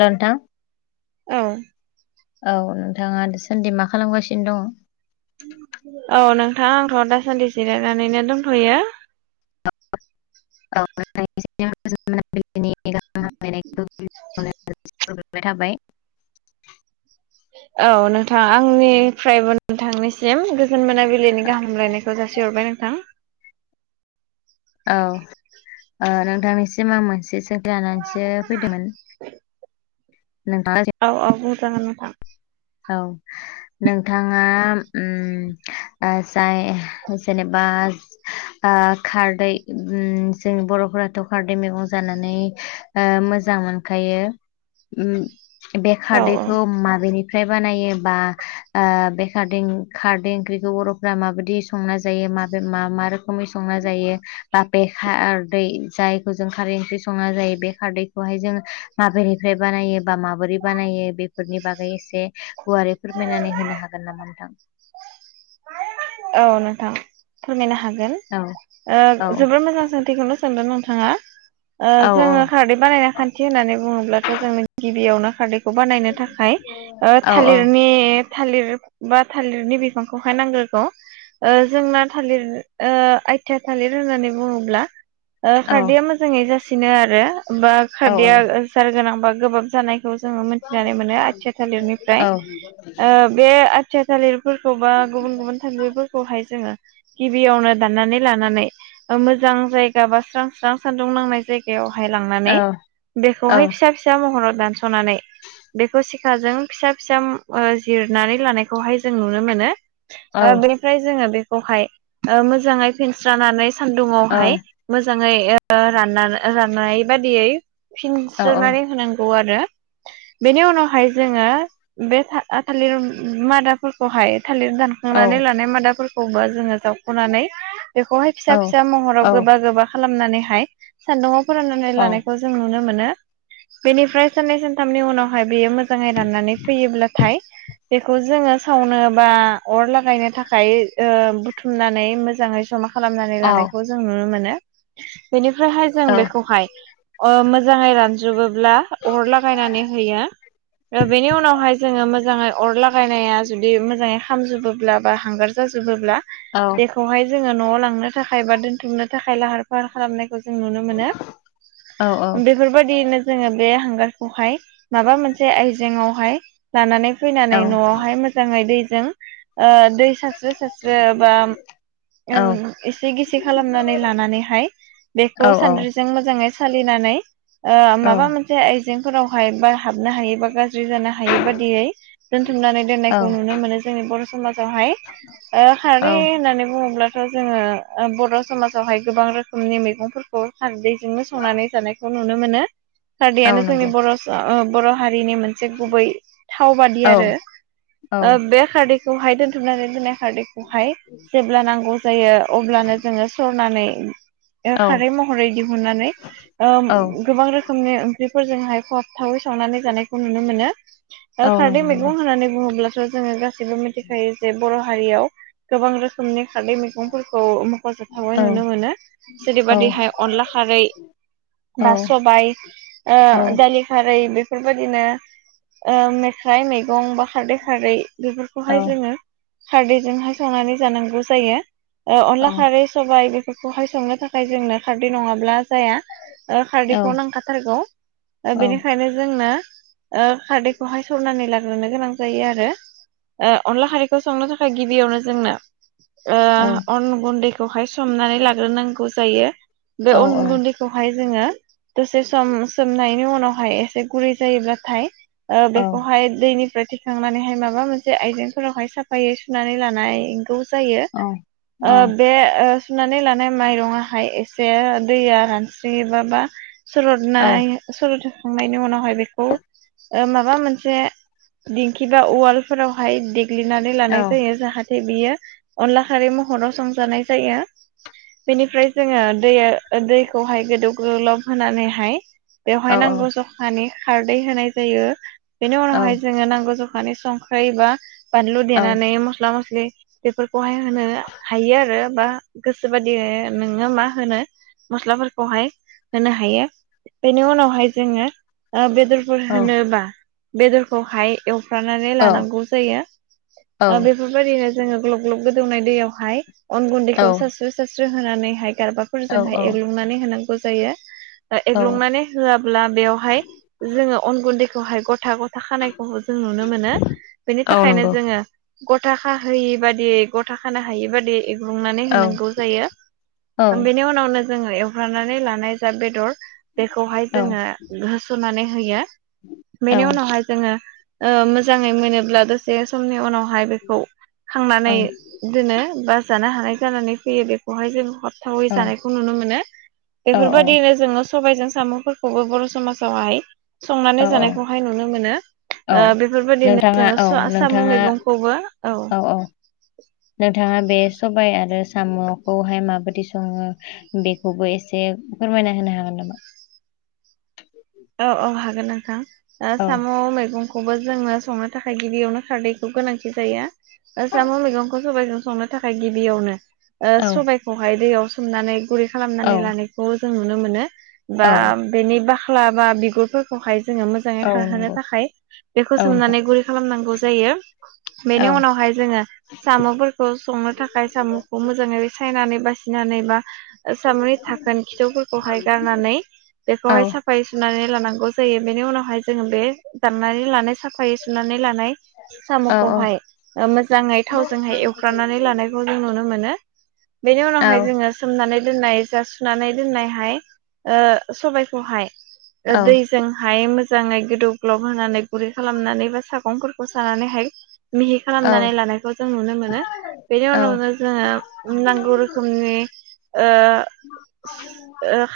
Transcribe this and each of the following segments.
हेल' नोंथां, औ औ नोंथाङा दासान्दि मा खालामगासिनो दङ'? औ नोंथां आंथ' दासान्दि जिरायनानैनो दोनथ'यो। औ [unintelligible] [unintelligible] थाबाय। औ नोंथां आंनिफ्रायबो नोंथांनिसिम गोजोन मोनाबिलिनि गाहाम हामलायनायखौ जासिहरबाय नोंथां। औ ओ नोंथांनिसिम आं मोनसे सोंथि लानानैसो फैदोंमोन। नोंथाङा [unintelligible] औ औ बुंजागोन नोंथां। औ नोंथाङा ओम ओ जाय जेनेबा ओ खारदै ओम जोंनि बर'फोराथ' खारदै मैगं जानानै ओ मोजां मोनखायो ओम बे औ खारदैखौ माबेनि फ्राय बानायो बा ओ बे खारदै खारदै ओंख्रिखौ बर'फोरा माबादि संना जायो माजों मा मा रोखोमै संना जायो बा बेे खारदै जाय जों खारै ओंख्रि संना जायो बे खारदैखौहाय जोङो माबेनिफ्राय बानायो बा माबोरै बानायो बे फोरनि बागै एसे गुवारै फोरमायनानै होनो हागोन नामा नोंथां? औ नोंथां फोरमायनो हागोन। औ औ ओ जोबोर मोजां सोंथिखौनो सोंदों नोंथाङा। ओ औ जोङो खारै बानायनाय खान्थि होननानै बुङोब्लाथ' जोंनो गिबियावनो खारदैखौ बानायनो थाखाय ओ औ थालिरनि थालिर बा थालिरनि बिफांखौहाय नांग्रोगौ। जोंना थालिर आइथिया थालिर होननानै बुङोब्ला औ खारदैया मो जाङै जासिनो आरो बा औ खारदया सार गोनां बा गोबाब जानाय खौ जोङो मिथिनानै मोनो आया औ थालिरनिफ्राय। ओ बे खुथिया थालिरफोरखौ बा गुबुन गुबुन थालिरफोरखौहाय जोङो गिबियावनो दाननानै लानानै मोजां जायगा बा स्रां स्रां सान्दुं नांनाय जाय गायावहाय लांनानै औ बेखौहाय फिसा फिसा महराव दानस'नानै बेखौ सिखाजों फिसा फिसा जिरनानै लानायखौहाय जों नुनो मोनो। औ बेनिफ्राय जोङो बेखौहाय मोजाङै फिनस्रानानै सान्दुङावहाय मोजाङै रानना राननाय बादियै औ फिनस्रोनानै होनांगौ आरो। बेनि उनावहाय जोङो बे थालिर मादाफोरखौहाय थालिर दान खांनानै लानाय मादाफोरखौबो जोङो जावख'नानै बेखौहाय फिसा फिसा औ महराव गोबा गोबा खालामनानैहाय सान्दुंआव फोराननानै औ लानायखौ जों नुनो मोनो। बेनिफ्राय साननै सानथामनि उनाव हाय बेयो मोजाङै राननानै फैयोब्लाथाय बेखौ जोङो सावनो बा अर लागायनो थाखाय बुथुमनानै मोजाङै जमा खालामनानै औ लानायखौ जों नुनो मोनो। बेनिफ्रायहाय जों औ बेखौहाय ओ मोजाङै रानजुबोब्ला अर लागायनानै होयो। ओ बेनि उनावहाय जोङो मोजाङै अर लागायनाया जुदि मोजाङै खामजोबोब्ला बा हांगार जाजोबोब्ला औ। बेेखौहाय जोङो न'आव लांनो थाखाय बा दोनथुमनो थाखाय लाहार फाहार खालामनायखौ जों नुनो मोनो। औ बेफोरबायदिनो जोङो बे हांगारखौहाय माबा मोनसे आयजेेङावहाय लानानै औ फैनानै न'आवहाय मोजाङै दैजों ओ दै सारस्रो सास्रो बा औ ओ एसे गिसि खालामनानै लानानैहाय बेखौ सानद्रिजों जों मोजाङै सालिनानै, ओ औ माबा मोनसे आय जेंफोरावहाय बा हाबनो हायै बा गाज्रि जानो हायै बादियै दोनथुमनानै दोननायखौ नुनो मोनो जोंनि बर' समाजावहाय। ओ खारै औ होननानै बुङोब्लाथ' जोङो ओ बर' समाजावहाय गोबां रोखोमनि मैगंफोरखौ खारदैजोंनो संनानै जानायखौ नुनो मोनो। औ खारदैयानो जोंनि नंगौ बर' स ओ बर' हारिनि मोन से गुबै थाव बादि औ आरो। औ बे खारदैखौहाय दोनथुमनानै दोन्नाय खारदैखौहाय जेब्ला नांगौ जायो अब्लानो जोङो सरनानै ओ औ खारै महरै दिहुननानै ओ औ गोबां रोखोमनि ओंख्रिफोरजोंहाय खहाब थावै संनानै जानायखौ नुनो मोनो। दा औ खारदै नंगौ मैगं नंगौ होननानै बुङोब्लाथ' जोङो गासै बो मिथिखायो जे बर' हारियाव गोबां रोखोमनि खारदै मैगंफोरखौ फोजोबथावै औ नुनो मोनो। औ जेरैबादिहाय अनला खारै औ बा सबाय ओ औ औ दालि खारै बेफोरबायदिनो ओ मेखाइ मैगं बा खारदै खारै बेफोरखौहाय औ जोङो खारदैजोंहाय संनानै जानांगौ जायो। ओ औ अनला खारै सबाइ बेफोरखौहाय संनो थाखाय जोंनो खारदै नङाब्ला जाया। ओ खारदैखौ नांखाथारगौ बेनिखायनो जोंनो। खारदैखौहाय सरनानै लाग्रोनो गोनां जायो आरो अनला खारैखौ संनो थाखाय गिबियावनो जोंनो अन गुन्दैखौ खौहाय सनानै लाग्रोनांगौ जायो बे अन गुन्दै खौहाय जोङो दसे सम सोमनायनि उनावहाय एसे गुरै जायोब्लाथाय बेखौहाय दैनिफ्राय थिखांनानैहाय माबा मोनसे आइजेंफोरावहाय साफायै सुनानै लानांगौ जायो औ बे सुनानै लानाय माइरंआहाय एसे दैया रानस्रियोबाबा औ सरदनाय सलि'थखांनायनि उनावहाय बेखौ माबा मोनसे दिंखि बा उवाल फोरावहाय देग्लिनानै लानाय जायो जाहाथे नाथाय बियो अनला खारि महराव संजानाय जायो बेनिफ्राय जोङो दैया दैखौहाय गोदौ गोलब होनानैहाय बेवहाय नांगौ जखानि खारदै होनाय जायो बेनि उनावहाय जोङो नांगौ जखानि संख्रि एबा बानलु देनानै मस्ला मस्लि बेफोरखौहाय होनो हायो आरो बा गोसो बायि नोङो मा होनो मस्लाफोरखौहाय होनो हायो बेनि उनावहाय जोङो बेदर होनोबा बेदरखौहाय एवफ्रानानै लानांगौ जायो बेफोरबायदिनो जोङो ग्लब ग्लब गोदौनाय दैयावहाय अन गुन्दैखौ सारस्रि सारस्रि होनानैहाय गारबा फोरजोंहाय एग्लुंनानै होनांगौ जायो एग्लुंनानै होआब्ला बेयावहाय जोङो अन गुन्दैखौहाय गथा गथा खानायखौ जों नुनो मोनो। बेनि औ थाखायनो नंगौ औ जोङो गथा खाहोयि बादियै गथ खानो हायि बादि। बुंनानै होनांगौ औ जायो बेनि उनावनो। जोङो एवफ्रनानै लानाय जा बेदर बेखौहाय जोङो औ होस'नानै होयो। बेनि उनावहाय जोङो मोजाङै मोनोब। अब्ला दसे समनि उनावहाय बेखौ खांनानै दोनो बा जानो हानाय जानानै फैयो बेखौहाय जों। थावै जानायखौ नुनो मोनो औ बेफोरबायदिनो जोङो। सबायजों साम'फोरखौबो बर' समाजावहाय। संनानै औ औ जानायखौहाय नुनो मोनो औ बेफोरबायदिनो। नोंथाङा जोङो औ सु साम' नोंथाङा मैगंखौबो औ। नोंथाङा बे सबाय आरो साम'खौहाय माबाददि सङो। बेखौबो एसे फोरमायना होनो हागोन नामा? औ औ हागोन नोंथां औ साम' मैगं। खौबो जोङो संनो थाखाय गिबियावनो खारदैखौ गोनांथि जायो साम' मैगंखौ। सबबायजों संनो थाखाय गिबियावनो औ सबाइखौहाय दैयाव सोमनानै गुरै औ खालामनानै लानाय। खौ जों नुनो मोनो बा औ बेनि बाख्ला बा बिगुरफोरखौहाय जोङो मोजां मोजाङै औ खारहोनो नंगौ थाखाय बेखौ औ नोंथां सोमनानै गुरै खालामनांगौ जायो। बेनि औ उनावहाय जोङो साम'। संनो थाखाय साम'खौ मोजाङै सायनानै बासिनानै बा साम'नि थाखोन खिथौफोरखौहाय गारनानै औ बेखौहाय साफ साफायै सुनानै लानांगौ जायो बेनि उनावहाय जोङो बे दाननानै लानाय साफायै सुनानै लानाय। औ साम'खौहाय मोजाङै थावजोंहाय एवफ्रनानै लानायखौ जों नुनो मोनो। बेनि औ उनावहाय जोङो सोमनानै दोननाय जा सुनानै दोननायहाय सबायाइखौहाय। औ दैजोंहाय मोजाङै गोदौ ग्लब होनानै गुरै खालामनानै बा सागं सानानैहाय मिहि औ खालामनानै लानायखौ जों नुनो मोनो बेनि औ उनावनो जोङो नांगौ रोखोमनि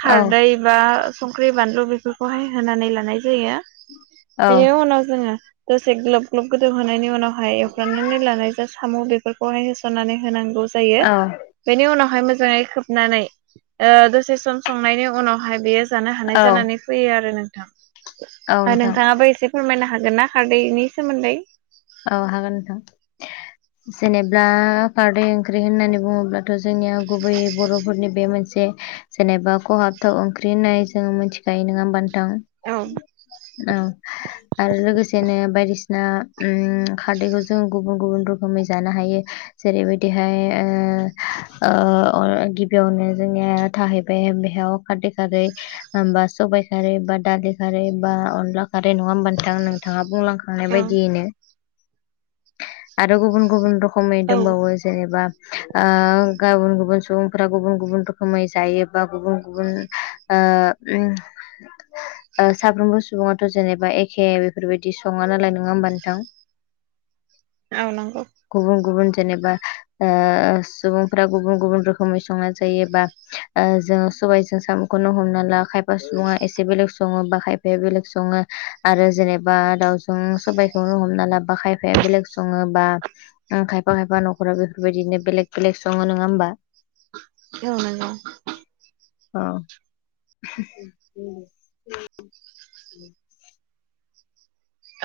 खारदै। बा संख्रि बानलु बेफोरखौहाय होनानै लानाय जायो औ बेनि उनाव जोङो। दसे ग्लोब ग्लोब गोदौहोनायनि उनावहाय एवफ्रामनानै लानाय जा साम' बेफोरखौहाय होसननानै होनांगौ। जायो बेनि उनावहाय मोजाङै खोबनानै दसे सम संनायनि उनावहाय बेयो। जानो हानाय औ जानानै फैयो आरो औ नोंथां नोंथां नोंथाङाबो एसे फोरमायनो हागोन ना खारदैनि सोमोन्दै? औ हागोन नोंथां जेनेबा खारदै। ओंख्रि होननानै बुङोब्लाथ' जोंनिया गुबैयै बर'फोरनि बे मोनसे जेनेबा खहाबथाव ओंख्रि होननाय जोंङ मिथिखायो नङा होनबा नोंथां? औ औ आरो लोगोसेनो बायदिसिना उम खारदैखौ जों गुबुन गुबुन रोखोमै जानो हायो। जेरैबायदिहाय ओ-ओ गिबियावनो जोंनिया थाहैबाय बेयाव। फाथो खारै होमबा सबायाइ खारै बा दालि खारै बा अनला खारै नङा होमबा नोंथां नोंथाङा बुंलां खांनाय औ बायदियैनो आरो गुबुन-गुबुन र'खमै औ दंबावो। जेनेबा गुबुन-गुबुन सुबुंफोरा गुबुन-गुबुन रोखोमै जायो। बा गुबन-गुबुन ओ उम साफ्रोमबो सुबुङाथ' जेनेबा एखे बेफोरबायदि सङा नालाय नङा होमबा नोंथां? औ नांगौ। गुबुन-गुबुन जेनेबा ओ सुबुंफोरा गुबुन-गुबुन रोखोमै संनाय जायोबा ओ जोङो सबायजों साम' खौनो हमना ला खायफा सुबुङा एसे बेलेग सङो बा खायफाया बेलेग सङो आरो जेनेबा दाउ सबायखौनो हमना लाबा बा खायफाया बेलेग सङोबा उम खायफा खायफा नखराव बेफोरबायदिनो बेलेग-बेलेग सङो नङा होमबा। ओ नंगौ। अ